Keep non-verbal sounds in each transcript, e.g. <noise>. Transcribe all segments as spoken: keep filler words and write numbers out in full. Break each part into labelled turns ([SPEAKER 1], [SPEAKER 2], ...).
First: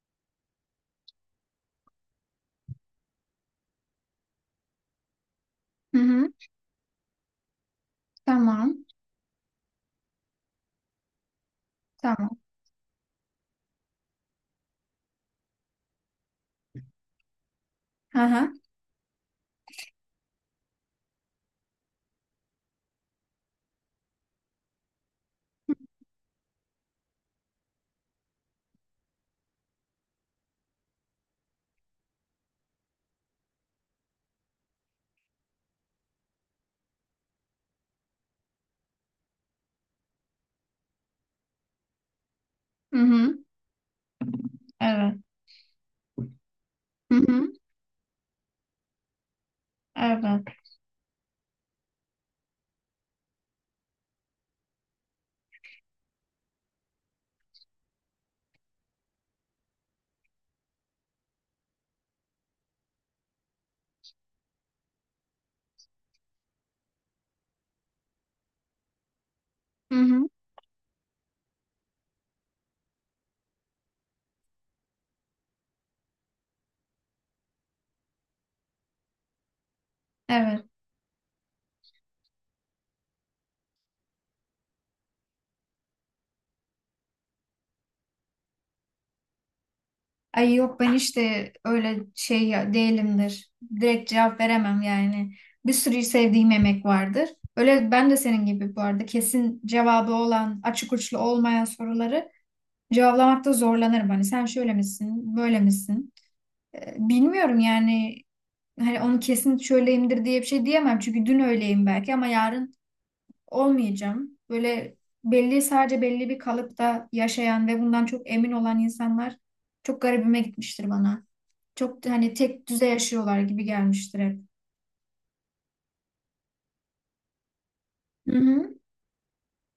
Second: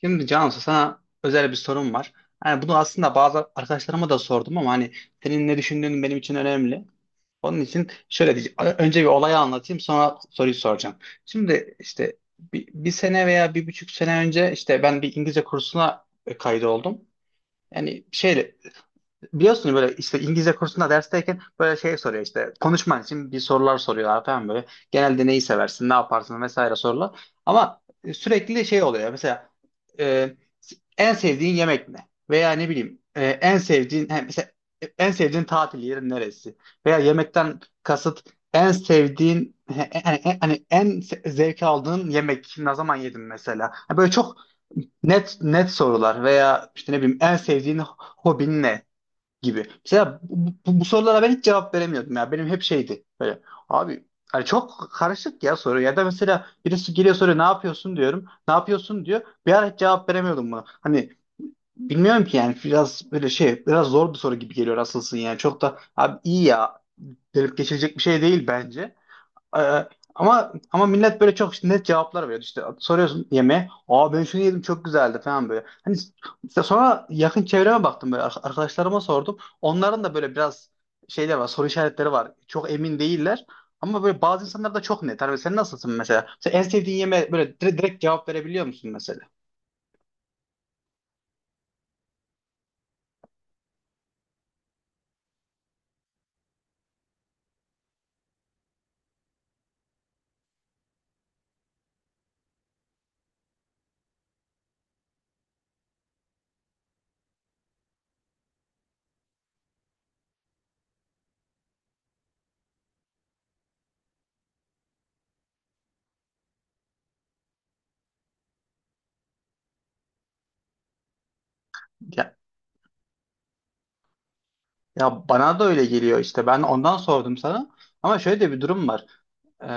[SPEAKER 1] Şimdi Cansu sana özel bir sorum var. Yani bunu aslında bazı arkadaşlarıma da sordum ama hani senin ne
[SPEAKER 2] Hı
[SPEAKER 1] düşündüğün benim
[SPEAKER 2] hı.
[SPEAKER 1] için önemli. Onun için şöyle diyeceğim. Ö-
[SPEAKER 2] Tamam.
[SPEAKER 1] Önce bir olayı anlatayım sonra soruyu soracağım. Şimdi işte
[SPEAKER 2] Tamam.
[SPEAKER 1] bir, bir sene veya bir buçuk sene önce işte ben bir İngilizce kursuna e, kaydoldum. Yani
[SPEAKER 2] Hı hı.
[SPEAKER 1] şeyle. Biliyorsun böyle işte İngilizce kursunda dersteyken böyle şey soruyor, işte konuşman için bir sorular soruyorlar falan böyle. Genelde neyi seversin, ne yaparsın vesaire sorular. Ama e, sürekli şey oluyor mesela e, en sevdiğin yemek ne? Veya ne bileyim e, en sevdiğin he, mesela e, en sevdiğin tatil yeri neresi? Veya yemekten kasıt en sevdiğin he, he, hani he, hani en se- zevk aldığın yemek ne zaman
[SPEAKER 2] Hı
[SPEAKER 1] yedin
[SPEAKER 2] hı.
[SPEAKER 1] mesela? Ha, böyle çok
[SPEAKER 2] Evet.
[SPEAKER 1] net net sorular veya işte ne
[SPEAKER 2] Hı
[SPEAKER 1] bileyim en
[SPEAKER 2] hı.
[SPEAKER 1] sevdiğin hobin ne gibi. Mesela
[SPEAKER 2] Evet.
[SPEAKER 1] bu, bu- bu sorulara ben hiç cevap veremiyordum ya. Benim hep şeydi böyle, abi hani çok karışık ya soru, ya da mesela birisi geliyor soruyor, ne yapıyorsun diyorum. Ne yapıyorsun diyor. Bir ara hiç cevap veremiyordum buna. Hani bilmiyorum ki yani, biraz böyle şey, biraz zor bir soru gibi geliyor asılsın yani. Çok da abi iyi ya, delip geçilecek bir şey değil bence. Ee,
[SPEAKER 2] Hı hı.
[SPEAKER 1] ama ama millet böyle çok işte net cevaplar veriyor. İşte soruyorsun yemeğe. Aa, ben şunu yedim çok güzeldi falan böyle. Hani işte sonra yakın çevreme baktım, böyle ar- arkadaşlarıma sordum. Onların da böyle
[SPEAKER 2] Evet.
[SPEAKER 1] biraz şeyler var, soru işaretleri var. Çok emin değiller. Ama böyle bazı insanlar da çok net. Hani sen nasılsın mesela? Sen en sevdiğin yemeğe böyle direkt, direkt cevap verebiliyor musun mesela?
[SPEAKER 2] Ay yok, ben işte öyle şey ya- değilimdir. Direkt cevap veremem yani. Bir sürü sevdiğim yemek vardır. Öyle ben de senin gibi bu arada kesin cevabı olan, açık uçlu olmayan soruları cevaplamakta zorlanırım. Hani sen şöyle misin, böyle misin? Ee, bilmiyorum yani, hani onu kesin şöyleyimdir diye bir şey diyemem. Çünkü dün öyleyim belki ama yarın olmayacağım. Böyle belli, sadece belli bir kalıpta yaşayan ve bundan çok emin olan insanlar çok garibime gitmiştir bana. Çok da hani
[SPEAKER 1] Ya,
[SPEAKER 2] tek düze yaşıyorlar gibi gelmiştir hep.
[SPEAKER 1] ya bana da öyle geliyor işte. Ben ondan sordum sana. Ama
[SPEAKER 2] Hı
[SPEAKER 1] şöyle de bir
[SPEAKER 2] hı.
[SPEAKER 1] durum var. Ee,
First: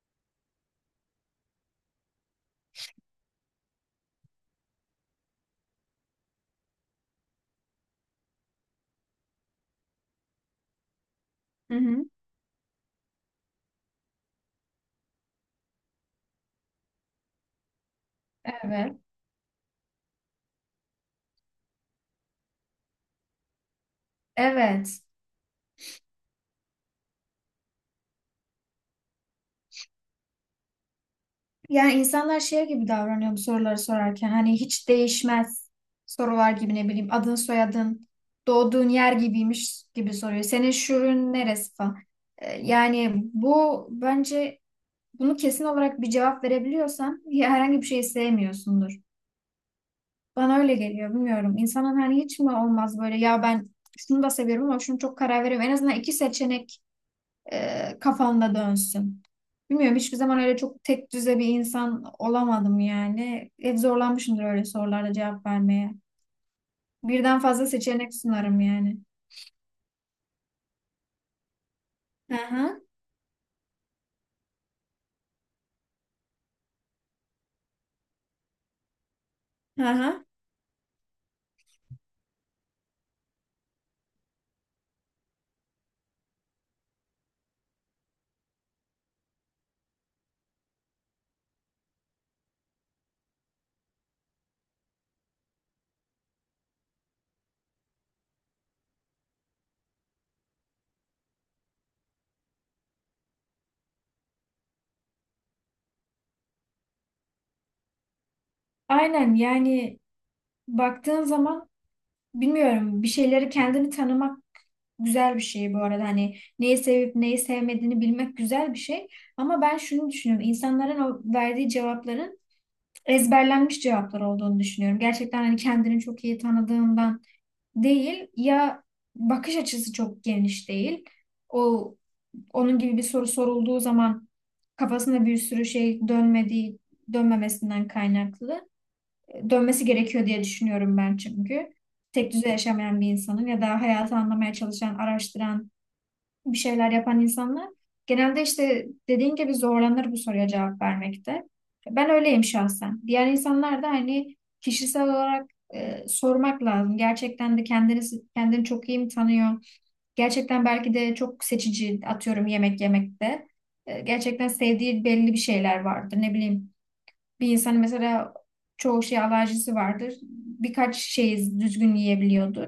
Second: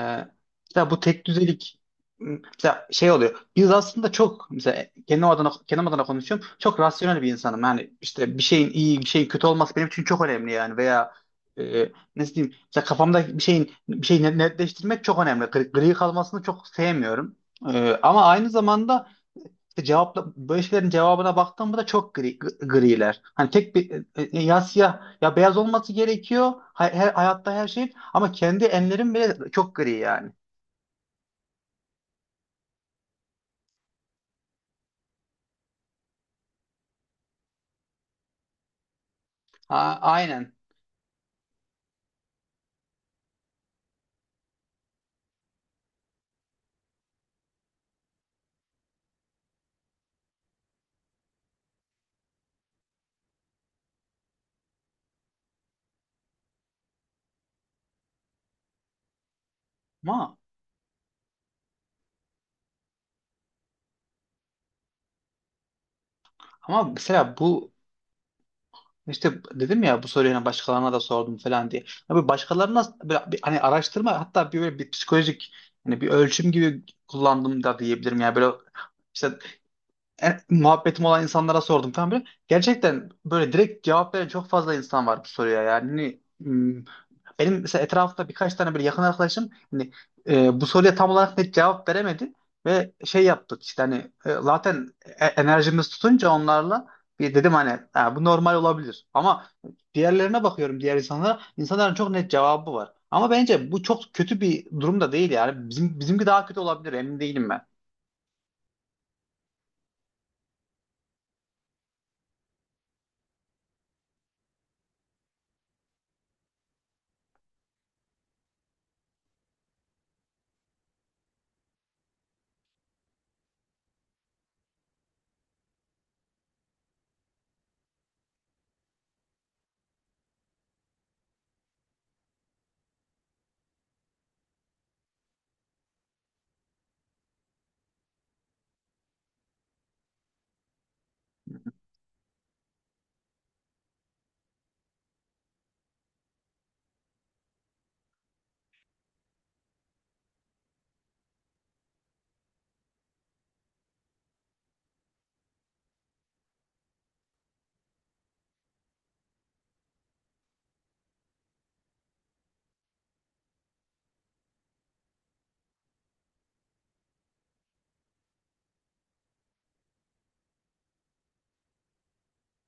[SPEAKER 1] mesela bu tek düzelik, m, mesela şey oluyor. Biz aslında çok, mesela kendim adına kendim adına konuşuyorum. Çok rasyonel bir insanım. Yani işte bir şeyin iyi, bir şeyin kötü olması benim için çok önemli yani, veya
[SPEAKER 2] Hı
[SPEAKER 1] e,
[SPEAKER 2] hı.
[SPEAKER 1] nasıl diyeyim? Mesela kafamda bir şeyin bir şeyi net- netleştirmek çok önemli. Gri, gri kalmasını çok sevmiyorum. Ee, ama aynı
[SPEAKER 2] Evet.
[SPEAKER 1] zamanda cevapla, böyle şeylerin cevabına baktığımda da çok gri, griler. Hani tek bir, e, ya siyah
[SPEAKER 2] Evet.
[SPEAKER 1] ya beyaz olması gerekiyor. Hay- her- hayatta her şeyin, ama kendi enlerim bile çok gri yani.
[SPEAKER 2] Yani insanlar şey gibi davranıyor bu soruları sorarken. Hani hiç değişmez sorular gibi, ne bileyim adın, soyadın, doğduğun yer gibiymiş
[SPEAKER 1] A-
[SPEAKER 2] gibi soruyor.
[SPEAKER 1] aynen.
[SPEAKER 2] Senin şurun neresi falan. Ee, Yani bu bence, bunu kesin olarak bir cevap verebiliyorsan ya herhangi bir şeyi sevmiyorsundur. Bana öyle geliyor, bilmiyorum. İnsanın hani hiç mi olmaz böyle, ya ben şunu da seviyorum ama şunu çok karar veriyorum. En azından iki seçenek e, kafamda dönsün. Bilmiyorum, hiçbir
[SPEAKER 1] Ama
[SPEAKER 2] zaman öyle çok tek düze bir insan olamadım yani. Hep zorlanmışımdır öyle sorularda cevap vermeye.
[SPEAKER 1] ama mesela
[SPEAKER 2] Birden fazla
[SPEAKER 1] bu,
[SPEAKER 2] seçenek sunarım yani.
[SPEAKER 1] işte dedim ya, bu soruyu hani başkalarına da sordum falan diye. Abi
[SPEAKER 2] Hı hı.
[SPEAKER 1] başkalarına böyle bir- hani araştırma, hatta bir böyle bir psikolojik hani bir ölçüm gibi kullandım da diyebilirim. Yani böyle işte
[SPEAKER 2] Hı hı.
[SPEAKER 1] e, muhabbetim olan insanlara sordum falan böyle. Gerçekten böyle direkt cevap veren çok fazla insan var bu soruya yani. Hani, hmm, benim mesela etrafta birkaç tane böyle yakın arkadaşım hani, e, bu soruya tam olarak net cevap veremedi ve şey yaptık işte, hani e, zaten e- enerjimiz tutunca onlarla bir dedim, hani "Ha, bu normal olabilir ama diğerlerine bakıyorum, diğer insanlara, insanların çok net cevabı var, ama bence bu çok kötü bir durum da değil yani, bizim bizimki daha kötü olabilir, emin değilim ben."
[SPEAKER 2] Aynen yani, baktığın zaman bilmiyorum, bir şeyleri kendini tanımak güzel bir şey bu arada. Hani neyi sevip neyi sevmediğini bilmek güzel bir şey. Ama ben şunu düşünüyorum. İnsanların o verdiği cevapların ezberlenmiş cevaplar olduğunu düşünüyorum. Gerçekten hani kendini çok iyi tanıdığından değil ya, bakış açısı çok geniş değil. O onun gibi bir soru sorulduğu zaman kafasında bir sürü şey dönmediği, dönmemesinden kaynaklı, dönmesi gerekiyor diye düşünüyorum ben çünkü. Tek düze yaşamayan bir insanın ya da hayatı anlamaya çalışan, araştıran, bir şeyler yapan insanlar genelde işte dediğin gibi zorlanır bu soruya cevap vermekte. Ben öyleyim şahsen. Diğer insanlar da hani kişisel olarak e, sormak lazım. Gerçekten de kendini kendini çok iyi mi tanıyor? Gerçekten belki de çok seçici, atıyorum yemek yemekte. E, gerçekten sevdiği belli bir şeyler vardır. Ne bileyim, bir insan mesela çoğu şey alerjisi vardır. Birkaç şeyi düzgün yiyebiliyordur.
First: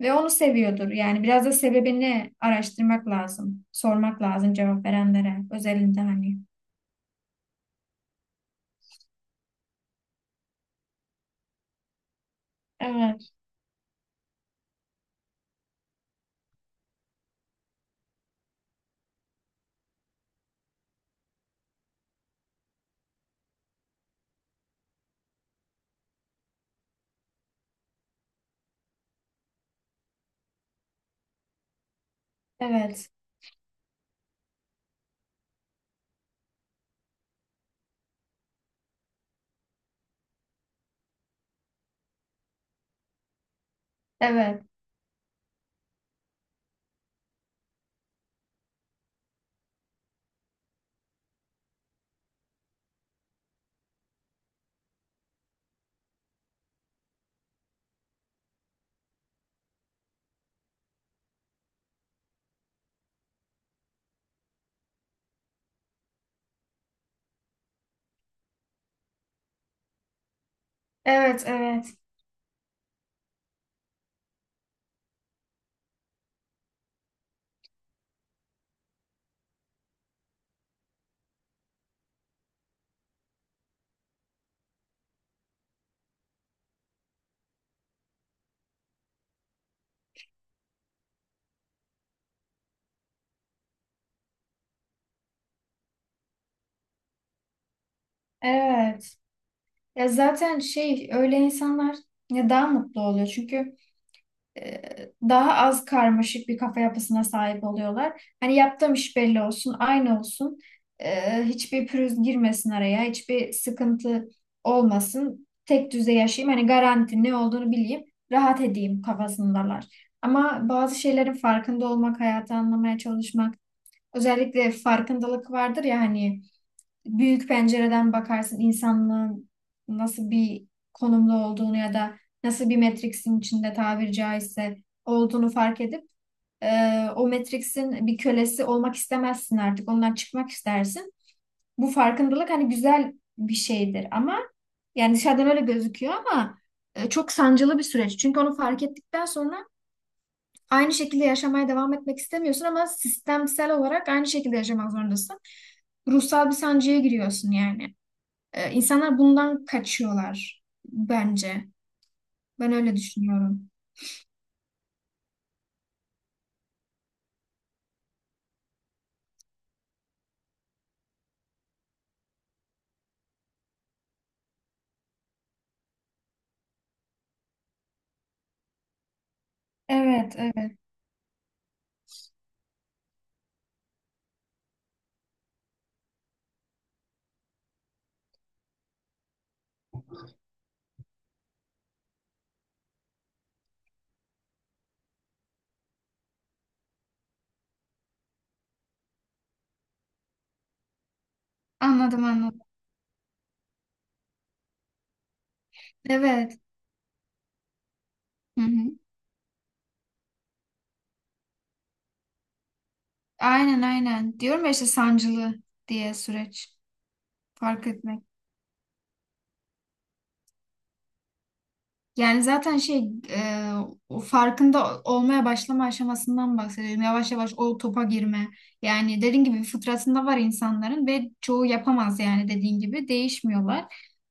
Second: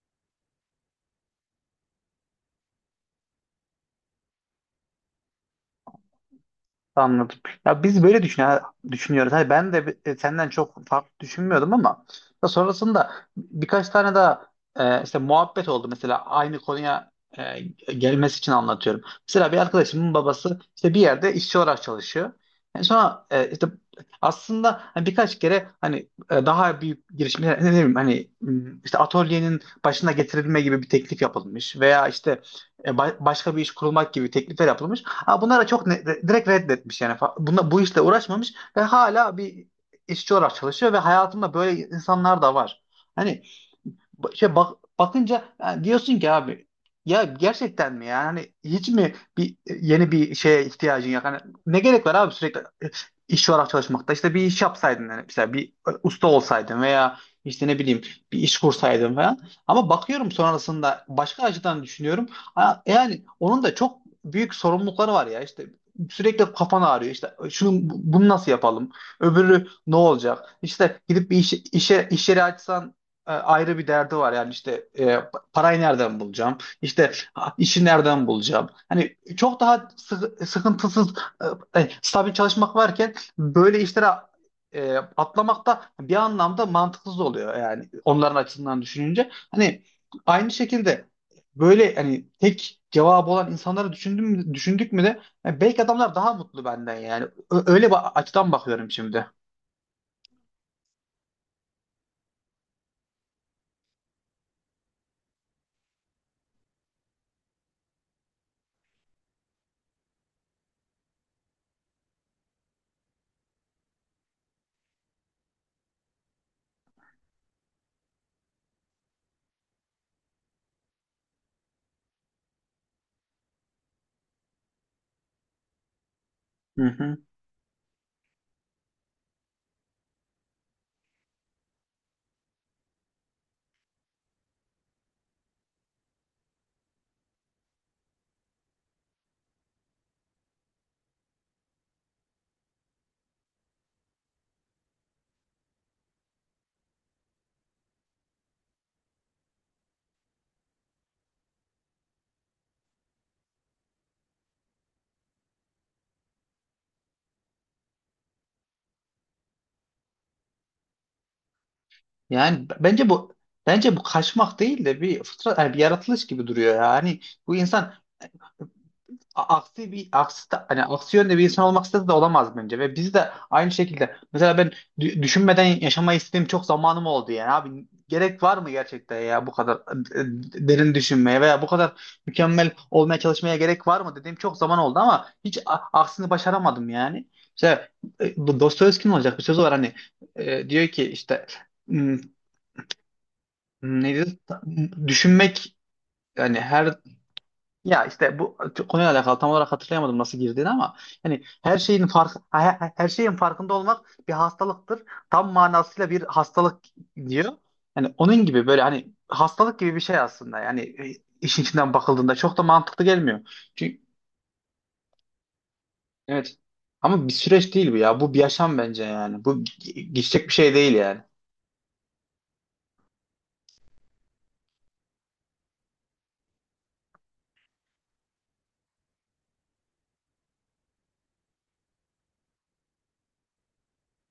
[SPEAKER 2] Ve onu seviyordur. Yani biraz da sebebini araştırmak lazım. Sormak lazım cevap verenlere. Özelinde hani.
[SPEAKER 1] Anladım. Ya biz böyle düşün düşünüyoruz. Hani ben de, bi- e, senden çok farklı düşünmüyordum ama ya sonrasında
[SPEAKER 2] Evet,
[SPEAKER 1] birkaç tane daha e, işte muhabbet oldu, mesela aynı konuya e, gelmesi için anlatıyorum. Mesela bir arkadaşımın babası işte bir yerde işçi olarak çalışıyor. Yani sonra e, işte aslında hani birkaç kere hani e, daha büyük girişimler, ne bileyim hani m, işte atölyenin başına getirilme gibi bir teklif yapılmış, veya işte e,
[SPEAKER 2] evet,
[SPEAKER 1] ba- başka bir iş kurulmak gibi teklifler yapılmış. Ha, bunlara çok ne- direkt reddetmiş yani. Fa- Bunda, bu işle uğraşmamış ve hala bir işçi olarak çalışıyor, ve hayatımda böyle insanlar da var. Hani Ba- şey,
[SPEAKER 2] evet,
[SPEAKER 1] bak bakınca yani diyorsun ki, abi ya gerçekten mi yani, hani hiç mi bir e, yeni bir şeye ihtiyacın yok, hani ne gerek var abi sürekli e, iş olarak çalışmakta, işte bir iş yapsaydın yani, mesela bir e, usta olsaydın, veya işte ne bileyim bir iş kursaydın falan. Ama bakıyorum sonrasında başka açıdan düşünüyorum. Ha, yani onun da çok büyük sorumlulukları var ya, işte sürekli kafan ağrıyor, işte şunu bunu nasıl yapalım, öbürü ne olacak, işte gidip bir
[SPEAKER 2] evet,
[SPEAKER 1] iş,
[SPEAKER 2] evet,
[SPEAKER 1] işe iş yeri açsan, e, ayrı bir derdi var. Yani işte e, pa- parayı nereden bulacağım? İşte, ha, işi nereden bulacağım? Hani çok daha sıkı- sıkıntısız, e, e, stabil çalışmak varken böyle işlere e, atlamak da bir anlamda mantıksız oluyor yani onların açısından düşününce. Hani aynı şekilde, böyle hani tek cevabı olan insanları düşündüm mü- düşündük mü de yani, belki adamlar daha mutlu benden yani. Ö- öyle bir açıdan bakıyorum
[SPEAKER 2] evet.
[SPEAKER 1] şimdi.
[SPEAKER 2] Ya zaten şey, öyle insanlar ya daha mutlu oluyor. Çünkü e, daha az karmaşık bir kafa yapısına sahip oluyorlar. Hani yaptığım iş belli olsun, aynı olsun. E, hiçbir pürüz girmesin araya, hiçbir sıkıntı olmasın. Tek düze yaşayayım. Hani garanti, ne olduğunu bileyim, rahat edeyim kafasındalar. Ama bazı şeylerin farkında olmak, hayatı anlamaya çalışmak, özellikle farkındalık vardır ya hani,
[SPEAKER 1] Hı hı.
[SPEAKER 2] büyük pencereden bakarsın insanlığın nasıl bir konumda olduğunu ya da nasıl bir Matrix'in içinde tabiri caizse olduğunu fark edip e, o Matrix'in bir kölesi olmak istemezsin artık. Ondan çıkmak istersin. Bu farkındalık hani güzel bir şeydir ama, yani dışarıdan öyle gözüküyor ama e, çok sancılı bir süreç. Çünkü onu fark ettikten sonra aynı şekilde yaşamaya devam etmek istemiyorsun ama sistemsel olarak aynı şekilde yaşamak zorundasın. Ruhsal bir sancıya giriyorsun yani. Ee, insanlar bundan kaçıyorlar bence.
[SPEAKER 1] Yani
[SPEAKER 2] Ben
[SPEAKER 1] b-
[SPEAKER 2] öyle
[SPEAKER 1] bence bu
[SPEAKER 2] düşünüyorum.
[SPEAKER 1] bence bu kaçmak değil de bir fıtrat, yani bir yaratılış gibi duruyor ya. Hani bu insan, a- aksi bir aksi ta- hani aksi yönde bir insan olmak istese de olamaz bence, ve biz de aynı şekilde, mesela ben dü- düşünmeden yaşamayı istediğim çok zamanım oldu yani, abi gerek var mı gerçekten ya bu kadar e,
[SPEAKER 2] Evet, evet.
[SPEAKER 1] derin düşünmeye, veya bu kadar mükemmel olmaya çalışmaya gerek var mı dediğim çok zaman oldu ama hiç a- aksini başaramadım yani. İşte e, bu Dostoyevski'nin olacak bir sözü var hani, e, diyor ki işte, "Hmm, Hmm, Neydi? Düşünmek, yani her, ya işte bu konuyla alakalı tam olarak hatırlayamadım nasıl girdiğini ama, yani her şeyin
[SPEAKER 2] Anladım,
[SPEAKER 1] fark
[SPEAKER 2] anladım.
[SPEAKER 1] her, her şeyin farkında olmak bir hastalıktır. Tam manasıyla bir
[SPEAKER 2] Evet.
[SPEAKER 1] hastalık" diyor. Yani onun
[SPEAKER 2] Hı
[SPEAKER 1] gibi, böyle
[SPEAKER 2] hı.
[SPEAKER 1] hani hastalık gibi bir şey aslında. Yani e, işin içinden bakıldığında çok da mantıklı gelmiyor.
[SPEAKER 2] Aynen,
[SPEAKER 1] Çünkü
[SPEAKER 2] aynen. Diyorum ya işte sancılı diye
[SPEAKER 1] evet,
[SPEAKER 2] süreç.
[SPEAKER 1] ama bir süreç
[SPEAKER 2] Fark
[SPEAKER 1] değil bu ya.
[SPEAKER 2] etmek.
[SPEAKER 1] Bu bir yaşam bence yani. Bu ge- geçecek bir şey değil yani.
[SPEAKER 2] Yani zaten şey, e, o farkında olmaya başlama aşamasından bahsediyorum. Yavaş yavaş o topa girme. Yani dediğin gibi fıtratında var insanların ve çoğu yapamaz, yani dediğin gibi değişmiyorlar.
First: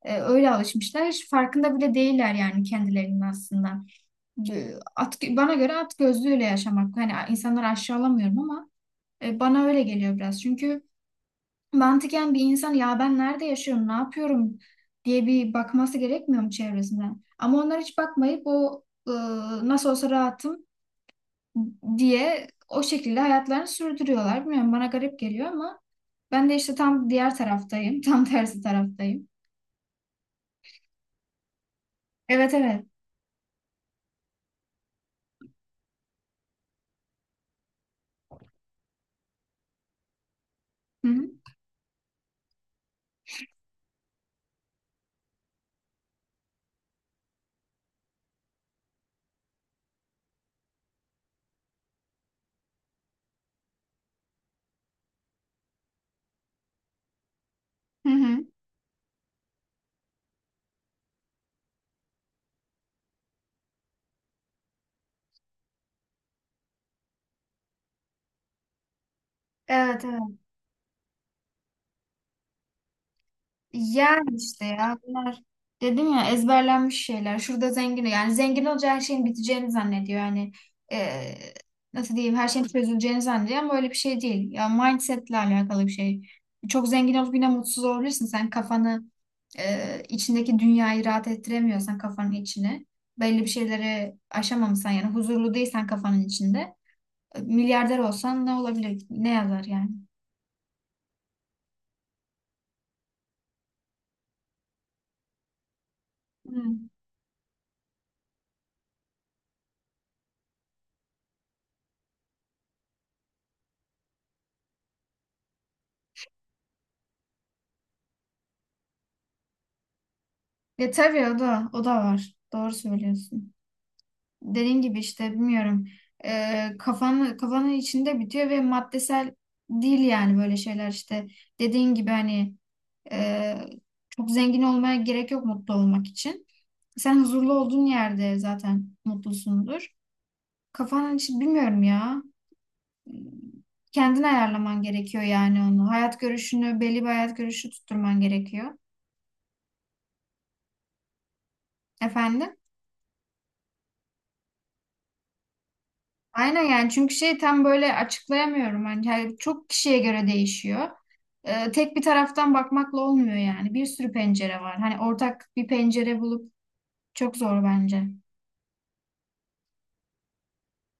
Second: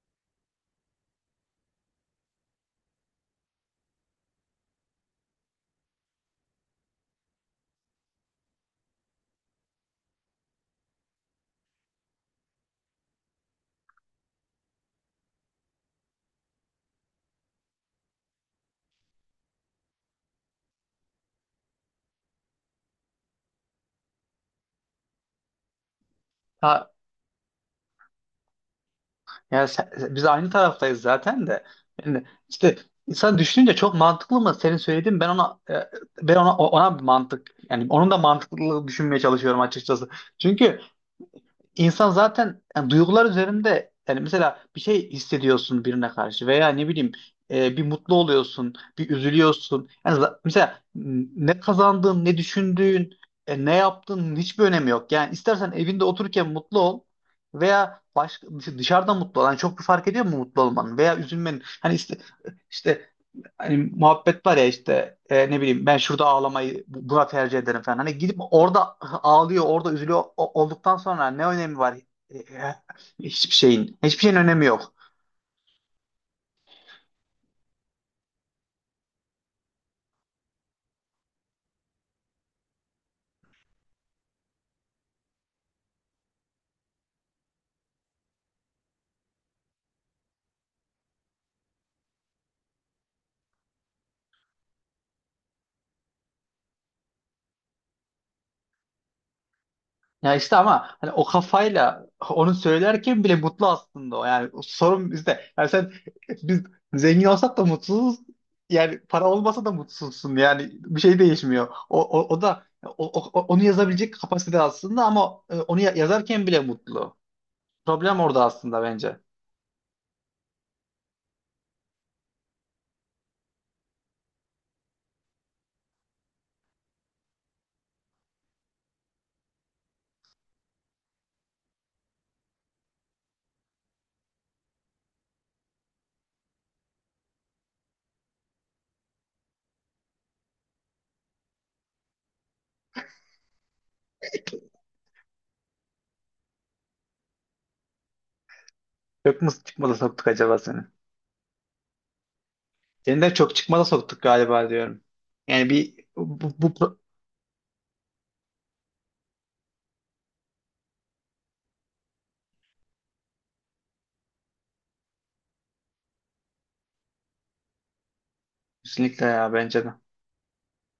[SPEAKER 2] E, öyle alışmışlar. Hiç farkında bile değiller yani kendilerinin aslında. E, at, bana göre at gözlüğüyle yaşamak. Hani insanları aşağılamıyorum ama e, bana öyle geliyor biraz. Çünkü mantıken bir insan, ya ben nerede yaşıyorum, ne yapıyorum diye bir bakması gerekmiyor mu çevresinden? Ama onlar hiç bakmayıp o, e, nasıl olsa rahatım diye o şekilde hayatlarını sürdürüyorlar. Bilmiyorum, bana garip geliyor ama ben de işte
[SPEAKER 1] Ha,
[SPEAKER 2] tam diğer taraftayım. <laughs> Tam tersi taraftayım.
[SPEAKER 1] yani sen- biz aynı taraftayız zaten de. Yani
[SPEAKER 2] Evet,
[SPEAKER 1] işte
[SPEAKER 2] evet.
[SPEAKER 1] insan düşününce çok mantıklı mı senin söylediğin, ben ona e, ben ona ona bir mantık, yani onun da mantıklılığı düşünmeye çalışıyorum açıkçası. Çünkü
[SPEAKER 2] Hı hı.
[SPEAKER 1] İnsan zaten, yani duygular üzerinde, yani mesela bir şey hissediyorsun birine karşı, veya ne bileyim e, bir mutlu oluyorsun, bir üzülüyorsun. Yani za- mesela, m, ne kazandığın, ne düşündüğün, e, ne yaptığın hiçbir önemi yok. Yani istersen evinde otururken mutlu ol, veya
[SPEAKER 2] Hı hı.
[SPEAKER 1] başka, dışarıda mutlu ol. Yani çok bir fark ediyor mu mutlu olmanın veya üzülmenin? Hani işte, işte hani muhabbet var ya, işte e, ne bileyim, ben şurada ağlamayı bu- buna tercih ederim falan. Hani gidip orada ağlıyor, orada
[SPEAKER 2] Evet,
[SPEAKER 1] üzülüyor
[SPEAKER 2] evet.
[SPEAKER 1] o- olduktan sonra ne önemi var? E, e, Hiçbir şeyin. Hiçbir şeyin
[SPEAKER 2] Yani
[SPEAKER 1] önemi
[SPEAKER 2] işte
[SPEAKER 1] yok.
[SPEAKER 2] ya, bunlar dedim ya, ezberlenmiş şeyler. Şurada zengin, yani zengin olunca her şeyin biteceğini zannediyor. Yani e, nasıl diyeyim, her şeyin çözüleceğini zannediyor ama öyle bir şey değil. Ya mindsetle alakalı bir şey. Çok zengin olup yine mutsuz olabilirsin. Sen kafanı, e, içindeki dünyayı rahat ettiremiyorsan, kafanın içine belli bir şeyleri aşamamışsan, yani huzurlu değilsen kafanın içinde, e, milyarder olsan ne olabilir? Ne yazar yani?
[SPEAKER 1] Ya işte, ama hani o kafayla onu söylerken bile mutlu aslında o. Yani sorun bizde. Yani sen biz
[SPEAKER 2] Hmm.
[SPEAKER 1] zengin olsak da mutsuzuz. Yani para olmasa da mutsuzsun. Yani bir şey değişmiyor. O, o, o da o, o- onu yazabilecek kapasite aslında, ama e, onu ya- yazarken bile mutlu. Problem orada aslında bence.
[SPEAKER 2] Ya tabii, o da o da var. Doğru söylüyorsun. Dediğin gibi işte bilmiyorum, e, kafanın kafanın içinde bitiyor ve maddesel değil yani, böyle şeyler işte dediğin gibi hani, e, çok zengin olmaya gerek yok mutlu olmak için. Sen huzurlu olduğun yerde zaten mutlusundur. Kafanın içi bilmiyorum ya. Kendin ayarlaman gerekiyor yani onu. Hayat görüşünü, belli bir hayat görüşü tutturman gerekiyor.
[SPEAKER 1] Çok mu çıkmaza soktuk acaba seni?
[SPEAKER 2] Efendim?
[SPEAKER 1] Seni de çok çıkmaza soktuk galiba diyorum. Yani bir bu,
[SPEAKER 2] Aynen yani,
[SPEAKER 1] bu
[SPEAKER 2] çünkü şey, tam böyle açıklayamıyorum. Hani yani çok kişiye göre değişiyor. Ee, tek bir taraftan bakmakla olmuyor yani. Bir sürü pencere var. Hani ortak bir pencere bulup çok zor bence.
[SPEAKER 1] kesinlikle, ya bence de.